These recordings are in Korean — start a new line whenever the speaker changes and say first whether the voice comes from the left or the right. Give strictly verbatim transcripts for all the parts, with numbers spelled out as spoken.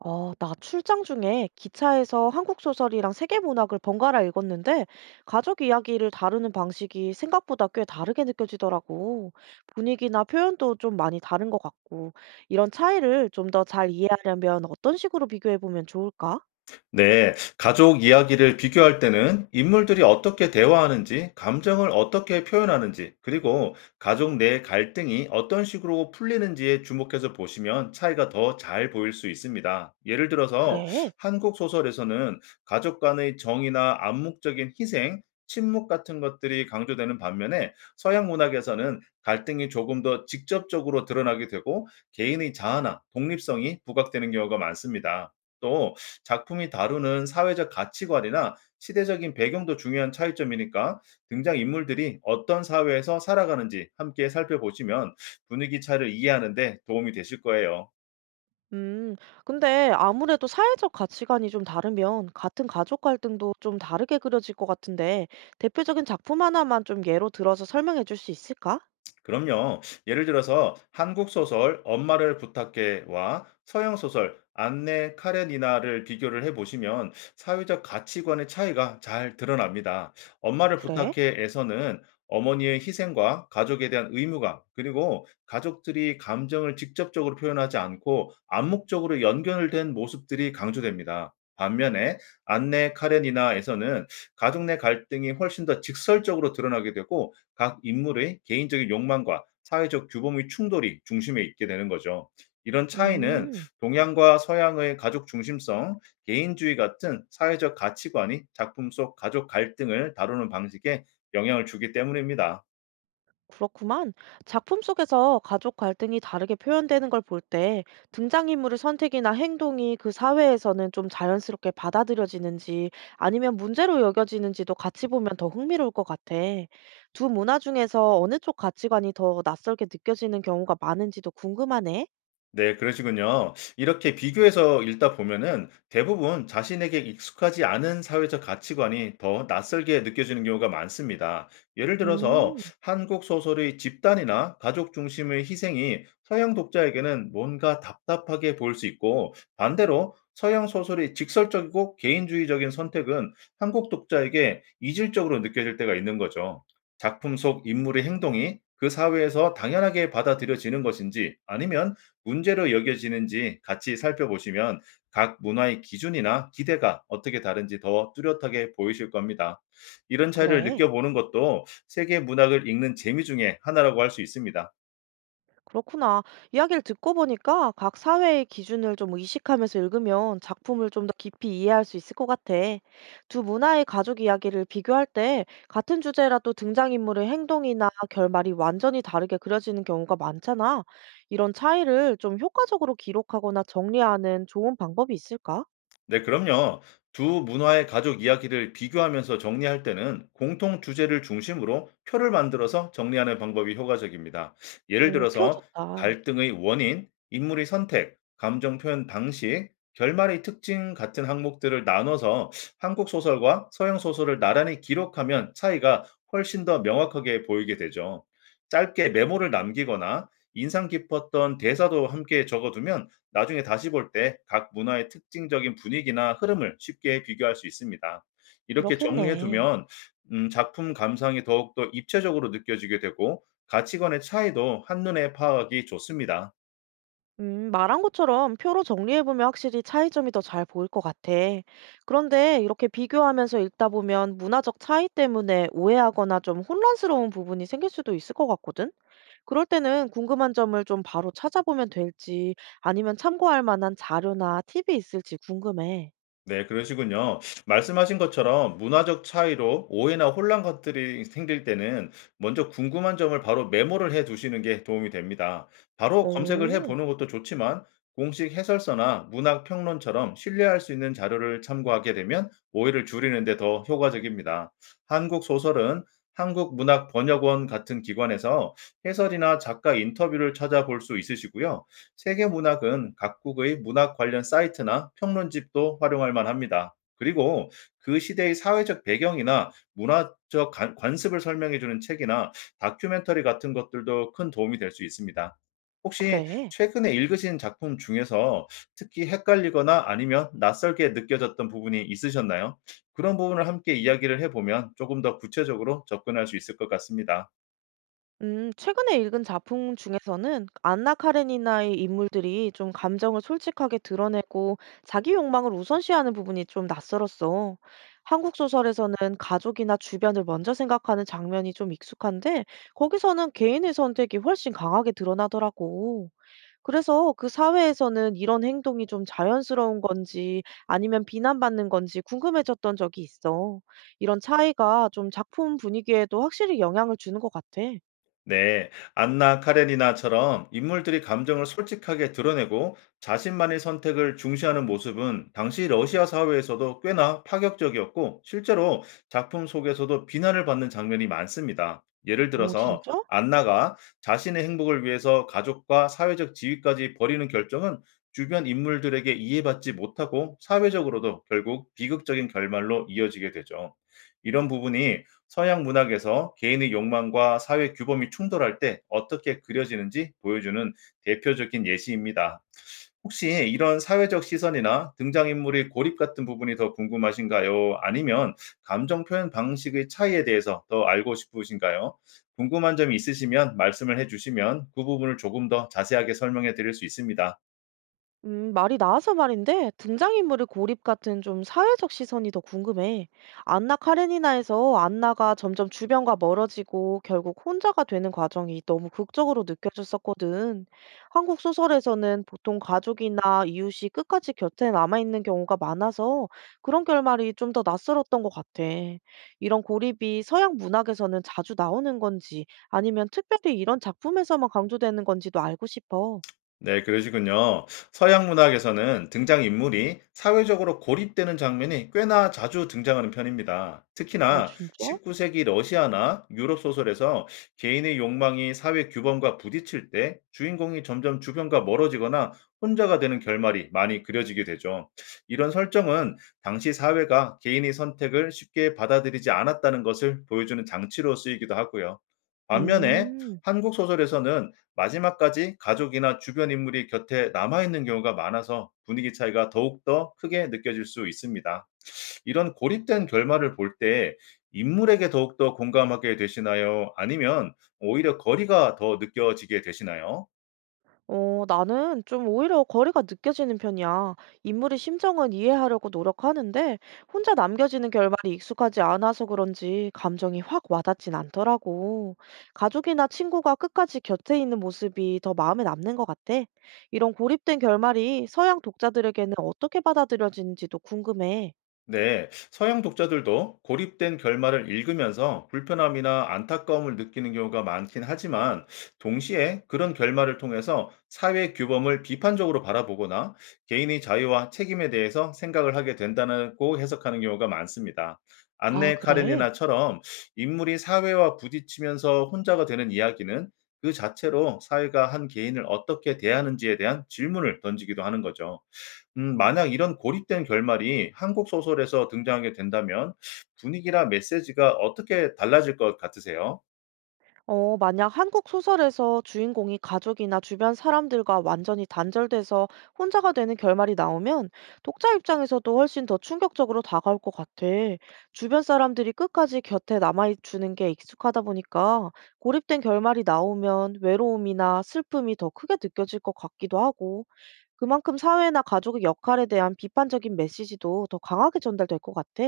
right: 아, 나 출장 중에 기차에서 한국 소설이랑 세계 문학을 번갈아 읽었는데 가족 이야기를 다루는 방식이 생각보다 꽤 다르게 느껴지더라고. 분위기나 표현도 좀 많이 다른 것 같고 이런 차이를 좀 더 잘 이해하려면 어떤 식으로 비교해 보면 좋을까?
left: 네, 가족 이야기를 비교할 때는 인물들이 어떻게 대화하는지, 감정을 어떻게 표현하는지, 그리고 가족 내 갈등이 어떤 식으로 풀리는지에 주목해서 보시면 차이가 더 잘 보일 수 있습니다. 예를 들어서
right: 그래.
left: 한국 소설에서는 가족 간의 정의나 암묵적인 희생, 침묵 같은 것들이 강조되는 반면에 서양 문학에서는 갈등이 조금 더 직접적으로 드러나게 되고 개인의 자아나 독립성이 부각되는 경우가 많습니다. 또 작품이 다루는 사회적 가치관이나 시대적인 배경도 중요한 차이점이니까 등장인물들이 어떤 사회에서 살아가는지 함께 살펴보시면 분위기 차를 이해하는 데 도움이 되실 거예요.
right: 음, 근데 아무래도 사회적 가치관이 좀 다르면 같은 가족 갈등도 좀 다르게 그려질 것 같은데 대표적인 작품 하나만 좀 예로 들어서 설명해 줄 수 있을까?
left: 그럼요. 예를 들어서 한국 소설 엄마를 부탁해와 서양 소설 안내 카레니나를 비교를 해 보시면 사회적 가치관의 차이가 잘 드러납니다. 엄마를
right: 그래.
left: 부탁해에서는 어머니의 희생과 가족에 대한 의무감, 그리고 가족들이 감정을 직접적으로 표현하지 않고 암묵적으로 연결된 모습들이 강조됩니다. 반면에 안내 카레니나에서는 가족 내 갈등이 훨씬 더 직설적으로 드러나게 되고 각 인물의 개인적인 욕망과 사회적 규범의 충돌이 중심에 있게 되는 거죠. 이런 차이는
right: 음.
left: 동양과 서양의 가족 중심성, 개인주의 같은 사회적 가치관이 작품 속 가족 갈등을 다루는 방식에 영향을 주기 때문입니다.
right: 그렇구만. 작품 속에서 가족 갈등이 다르게 표현되는 걸 볼 때 등장인물의 선택이나 행동이 그 사회에서는 좀 자연스럽게 받아들여지는지 아니면 문제로 여겨지는지도 같이 보면 더 흥미로울 것 같아. 두 문화 중에서 어느 쪽 가치관이 더 낯설게 느껴지는 경우가 많은지도 궁금하네.
left: 네, 그러시군요. 이렇게 비교해서 읽다 보면은 대부분 자신에게 익숙하지 않은 사회적 가치관이 더 낯설게 느껴지는 경우가 많습니다. 예를 들어서
right: 음,
left: 한국 소설의 집단이나 가족 중심의 희생이 서양 독자에게는 뭔가 답답하게 보일 수 있고, 반대로 서양 소설의 직설적이고 개인주의적인 선택은 한국 독자에게 이질적으로 느껴질 때가 있는 거죠. 작품 속 인물의 행동이 그 사회에서 당연하게 받아들여지는 것인지 아니면 문제로 여겨지는지 같이 살펴보시면 각 문화의 기준이나 기대가 어떻게 다른지 더 뚜렷하게 보이실 겁니다. 이런 차이를
right: 그래.
left: 느껴보는 것도 세계 문학을 읽는 재미 중에 하나라고 할 수 있습니다.
right: 그렇구나. 이야기를 듣고 보니까 각 사회의 기준을 좀 의식하면서 읽으면 작품을 좀 더 깊이 이해할 수 있을 것 같아. 두 문화의 가족 이야기를 비교할 때 같은 주제라도 등장인물의 행동이나 결말이 완전히 다르게 그려지는 경우가 많잖아. 이런 차이를 좀 효과적으로 기록하거나 정리하는 좋은 방법이 있을까?
left: 네, 그럼요. 두 문화의 가족 이야기를 비교하면서 정리할 때는 공통 주제를 중심으로 표를 만들어서 정리하는 방법이 효과적입니다. 예를
right: 오, 표
left: 들어서
right: 좋다.
left: 갈등의 원인, 인물의 선택, 감정 표현 방식, 결말의 특징 같은 항목들을 나눠서 한국 소설과 서양 소설을 나란히 기록하면 차이가 훨씬 더 명확하게 보이게 되죠. 짧게 메모를 남기거나 인상 깊었던 대사도 함께 적어두면 나중에 다시 볼 때 각 문화의 특징적인 분위기나 흐름을 쉽게 비교할 수 있습니다. 이렇게 정리해
right: 그렇겠네.
left: 두면 음 작품 감상이 더욱더 입체적으로 느껴지게 되고 가치관의 차이도 한눈에 파악하기 좋습니다.
right: 음, 말한 것처럼 표로 정리해보면 확실히 차이점이 더 잘 보일 것 같아. 그런데 이렇게 비교하면서 읽다 보면 문화적 차이 때문에 오해하거나 좀 혼란스러운 부분이 생길 수도 있을 것 같거든? 그럴 때는 궁금한 점을 좀 바로 찾아보면 될지 아니면 참고할 만한 자료나 팁이 있을지 궁금해.
left: 네, 그러시군요. 말씀하신 것처럼 문화적 차이로 오해나 혼란 것들이 생길 때는 먼저 궁금한 점을 바로 메모를 해 두시는 게 도움이 됩니다. 바로 검색을 해
right: 오,
left: 보는 것도 좋지만 공식 해설서나 문학 평론처럼 신뢰할 수 있는 자료를 참고하게 되면 오해를 줄이는 데 더 효과적입니다. 한국 소설은 한국문학번역원 같은 기관에서 해설이나 작가 인터뷰를 찾아볼 수 있으시고요. 세계 문학은 각국의 문학 관련 사이트나 평론집도 활용할 만합니다. 그리고 그 시대의 사회적 배경이나 문화적 관- 관습을 설명해주는 책이나 다큐멘터리 같은 것들도 큰 도움이 될 수 있습니다. 혹시
right: 그래.
left: 최근에 읽으신 작품 중에서 특히 헷갈리거나 아니면 낯설게 느껴졌던 부분이 있으셨나요? 그런 부분을 함께 이야기를 해보면 조금 더 구체적으로 접근할 수 있을 것 같습니다.
right: 음, 최근에 읽은 작품 중에서는 안나 카레니나의 인물들이 좀 감정을 솔직하게 드러내고 자기 욕망을 우선시하는 부분이 좀 낯설었어. 한국 소설에서는 가족이나 주변을 먼저 생각하는 장면이 좀 익숙한데 거기서는 개인의 선택이 훨씬 강하게 드러나더라고. 그래서 그 사회에서는 이런 행동이 좀 자연스러운 건지 아니면 비난받는 건지 궁금해졌던 적이 있어. 이런 차이가 좀 작품 분위기에도 확실히 영향을 주는 것 같아.
left: 네, 안나 카레니나처럼 인물들이 감정을 솔직하게 드러내고 자신만의 선택을 중시하는 모습은 당시 러시아 사회에서도 꽤나 파격적이었고, 실제로 작품 속에서도 비난을 받는 장면이 많습니다. 예를
right: 오
left: 들어서
right: 진짜?
left: 안나가 자신의 행복을 위해서 가족과 사회적 지위까지 버리는 결정은 주변 인물들에게 이해받지 못하고 사회적으로도 결국 비극적인 결말로 이어지게 되죠. 이런 부분이 서양 문학에서 개인의 욕망과 사회 규범이 충돌할 때 어떻게 그려지는지 보여주는 대표적인 예시입니다. 혹시 이런 사회적 시선이나 등장인물의 고립 같은 부분이 더 궁금하신가요? 아니면 감정 표현 방식의 차이에 대해서 더 알고 싶으신가요? 궁금한 점이 있으시면 말씀을 해주시면 그 부분을 조금 더 자세하게 설명해 드릴 수 있습니다.
right: 음 말이 나와서 말인데 등장인물의 고립 같은 좀 사회적 시선이 더 궁금해. 안나 카레니나에서 안나가 점점 주변과 멀어지고 결국 혼자가 되는 과정이 너무 극적으로 느껴졌었거든. 한국 소설에서는 보통 가족이나 이웃이 끝까지 곁에 남아있는 경우가 많아서 그런 결말이 좀 더 낯설었던 것 같아. 이런 고립이 서양 문학에서는 자주 나오는 건지 아니면 특별히 이런 작품에서만 강조되는 건지도 알고 싶어.
left: 네, 그러시군요. 서양 문학에서는 등장인물이 사회적으로 고립되는 장면이 꽤나 자주 등장하는 편입니다.
right: 어
left: 특히나
right: 진짜?
left: 십구 세기 러시아나 유럽 소설에서 개인의 욕망이 사회 규범과 부딪힐 때 주인공이 점점 주변과 멀어지거나 혼자가 되는 결말이 많이 그려지게 되죠. 이런 설정은 당시 사회가 개인의 선택을 쉽게 받아들이지 않았다는 것을 보여주는 장치로 쓰이기도 하고요. 반면에
right: 음.
left: 한국 소설에서는 마지막까지 가족이나 주변 인물이 곁에 남아있는 경우가 많아서 분위기 차이가 더욱더 크게 느껴질 수 있습니다. 이런 고립된 결말을 볼 때 인물에게 더욱더 공감하게 되시나요? 아니면 오히려 거리가 더 느껴지게 되시나요?
right: 어 나는 좀 오히려 거리가 느껴지는 편이야. 인물의 심정은 이해하려고 노력하는데 혼자 남겨지는 결말이 익숙하지 않아서 그런지 감정이 확 와닿진 않더라고. 가족이나 친구가 끝까지 곁에 있는 모습이 더 마음에 남는 것 같아. 이런 고립된 결말이 서양 독자들에게는 어떻게 받아들여지는지도 궁금해.
left: 네, 서양 독자들도 고립된 결말을 읽으면서 불편함이나 안타까움을 느끼는 경우가 많긴 하지만, 동시에 그런 결말을 통해서 사회 규범을 비판적으로 바라보거나 개인의 자유와 책임에 대해서 생각을 하게 된다고 해석하는 경우가 많습니다.
right: 아,
left: 안네
right: 그래?
left: 카레니나처럼 인물이 사회와 부딪히면서 혼자가 되는 이야기는 그 자체로 사회가 한 개인을 어떻게 대하는지에 대한 질문을 던지기도 하는 거죠. 음 만약 이런 고립된 결말이 한국 소설에서 등장하게 된다면 분위기나 메시지가 어떻게 달라질 것 같으세요?
right: 어, 만약 한국 소설에서 주인공이 가족이나 주변 사람들과 완전히 단절돼서 혼자가 되는 결말이 나오면 독자 입장에서도 훨씬 더 충격적으로 다가올 것 같아. 주변 사람들이 끝까지 곁에 남아주는 게 익숙하다 보니까 고립된 결말이 나오면 외로움이나 슬픔이 더 크게 느껴질 것 같기도 하고 그만큼 사회나 가족의 역할에 대한 비판적인 메시지도 더 강하게 전달될 것 같아.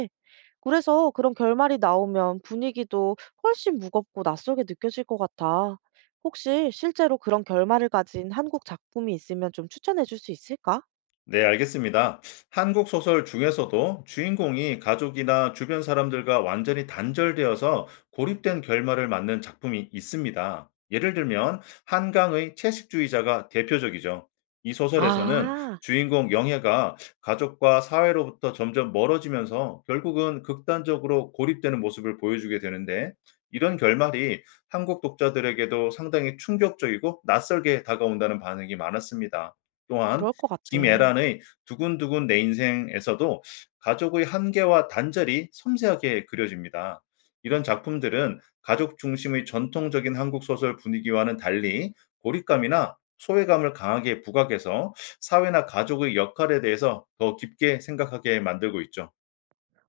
right: 그래서 그런 결말이 나오면 분위기도 훨씬 무겁고 낯설게 느껴질 것 같아. 혹시 실제로 그런 결말을 가진 한국 작품이 있으면 좀 추천해 줄 수 있을까?
left: 네, 알겠습니다. 한국 소설 중에서도 주인공이 가족이나 주변 사람들과 완전히 단절되어서 고립된 결말을 맞는 작품이 있습니다. 예를 들면 한강의 채식주의자가 대표적이죠. 이 소설에서는
right: 아,
left: 주인공 영애가 가족과 사회로부터 점점 멀어지면서 결국은 극단적으로 고립되는 모습을 보여주게 되는데, 이런 결말이 한국 독자들에게도 상당히 충격적이고 낯설게 다가온다는 반응이 많았습니다. 또한
right: 그럴 것 같아.
left: 김애란의 "두근두근 내 인생에서도 가족의 한계와 단절이 섬세하게 그려집니다. 이런 작품들은 가족 중심의 전통적인 한국 소설 분위기와는 달리 고립감이나 소외감을 강하게 부각해서 사회나 가족의 역할에 대해서 더 깊게 생각하게 만들고 있죠.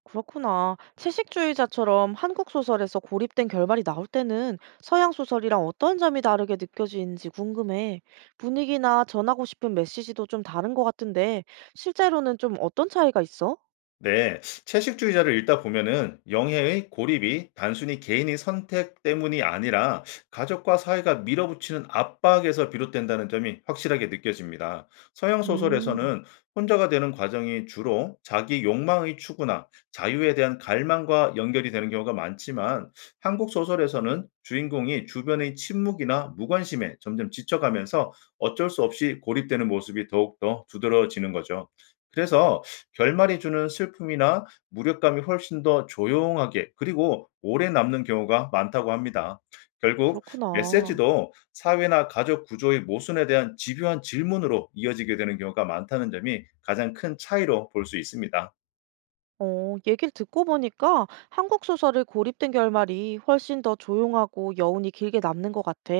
right: 그렇구나. 채식주의자처럼 한국 소설에서 고립된 결말이 나올 때는 서양 소설이랑 어떤 점이 다르게 느껴지는지 궁금해. 분위기나 전하고 싶은 메시지도 좀 다른 것 같은데, 실제로는 좀 어떤 차이가 있어?
left: 네, 채식주의자를 읽다 보면은 영해의 고립이 단순히 개인의 선택 때문이 아니라 가족과 사회가 밀어붙이는 압박에서 비롯된다는 점이 확실하게 느껴집니다. 서양
right: 음,
left: 소설에서는 혼자가 되는 과정이 주로 자기 욕망의 추구나 자유에 대한 갈망과 연결이 되는 경우가 많지만, 한국 소설에서는 주인공이 주변의 침묵이나 무관심에 점점 지쳐가면서 어쩔 수 없이 고립되는 모습이 더욱더 두드러지는 거죠. 그래서 결말이 주는 슬픔이나 무력감이 훨씬 더 조용하게, 그리고 오래 남는 경우가 많다고 합니다. 결국
right: 그렇구나.
left: 메시지도 사회나 가족 구조의 모순에 대한 집요한 질문으로 이어지게 되는 경우가 많다는 점이 가장 큰 차이로 볼 수 있습니다.
right: 어, 얘기를 듣고 보니까 한국 소설의 고립된 결말이 훨씬 더 조용하고 여운이 길게 남는 것 같아.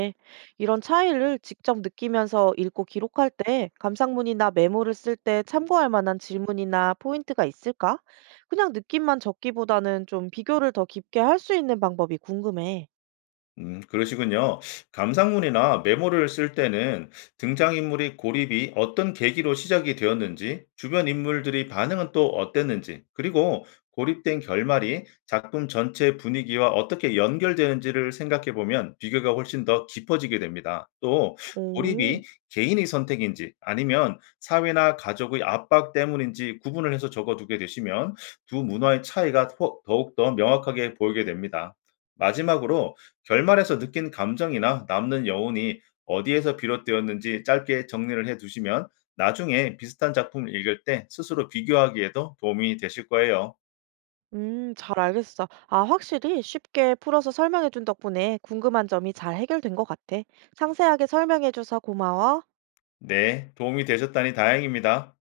right: 이런 차이를 직접 느끼면서 읽고 기록할 때 감상문이나 메모를 쓸 때 참고할 만한 질문이나 포인트가 있을까? 그냥 느낌만 적기보다는 좀 비교를 더 깊게 할 수 있는 방법이 궁금해.
left: 음 그러시군요. 감상문이나 메모를 쓸 때는 등장인물의 고립이 어떤 계기로 시작이 되었는지, 주변 인물들의 반응은 또 어땠는지, 그리고 고립된 결말이 작품 전체 분위기와 어떻게 연결되는지를 생각해 보면 비교가 훨씬 더 깊어지게 됩니다. 또
right: 오,
left: 고립이 개인의 선택인지 아니면 사회나 가족의 압박 때문인지 구분을 해서 적어두게 되시면 두 문화의 차이가 더욱 더 명확하게 보이게 됩니다. 마지막으로 결말에서 느낀 감정이나 남는 여운이 어디에서 비롯되었는지 짧게 정리를 해 두시면 나중에 비슷한 작품을 읽을 때 스스로 비교하기에도 도움이 되실 거예요.
right: 음, 잘 알겠어. 아, 확실히 쉽게 풀어서 설명해준 덕분에 궁금한 점이 잘 해결된 것 같아. 상세하게 설명해줘서 고마워.
left: 네, 도움이 되셨다니 다행입니다.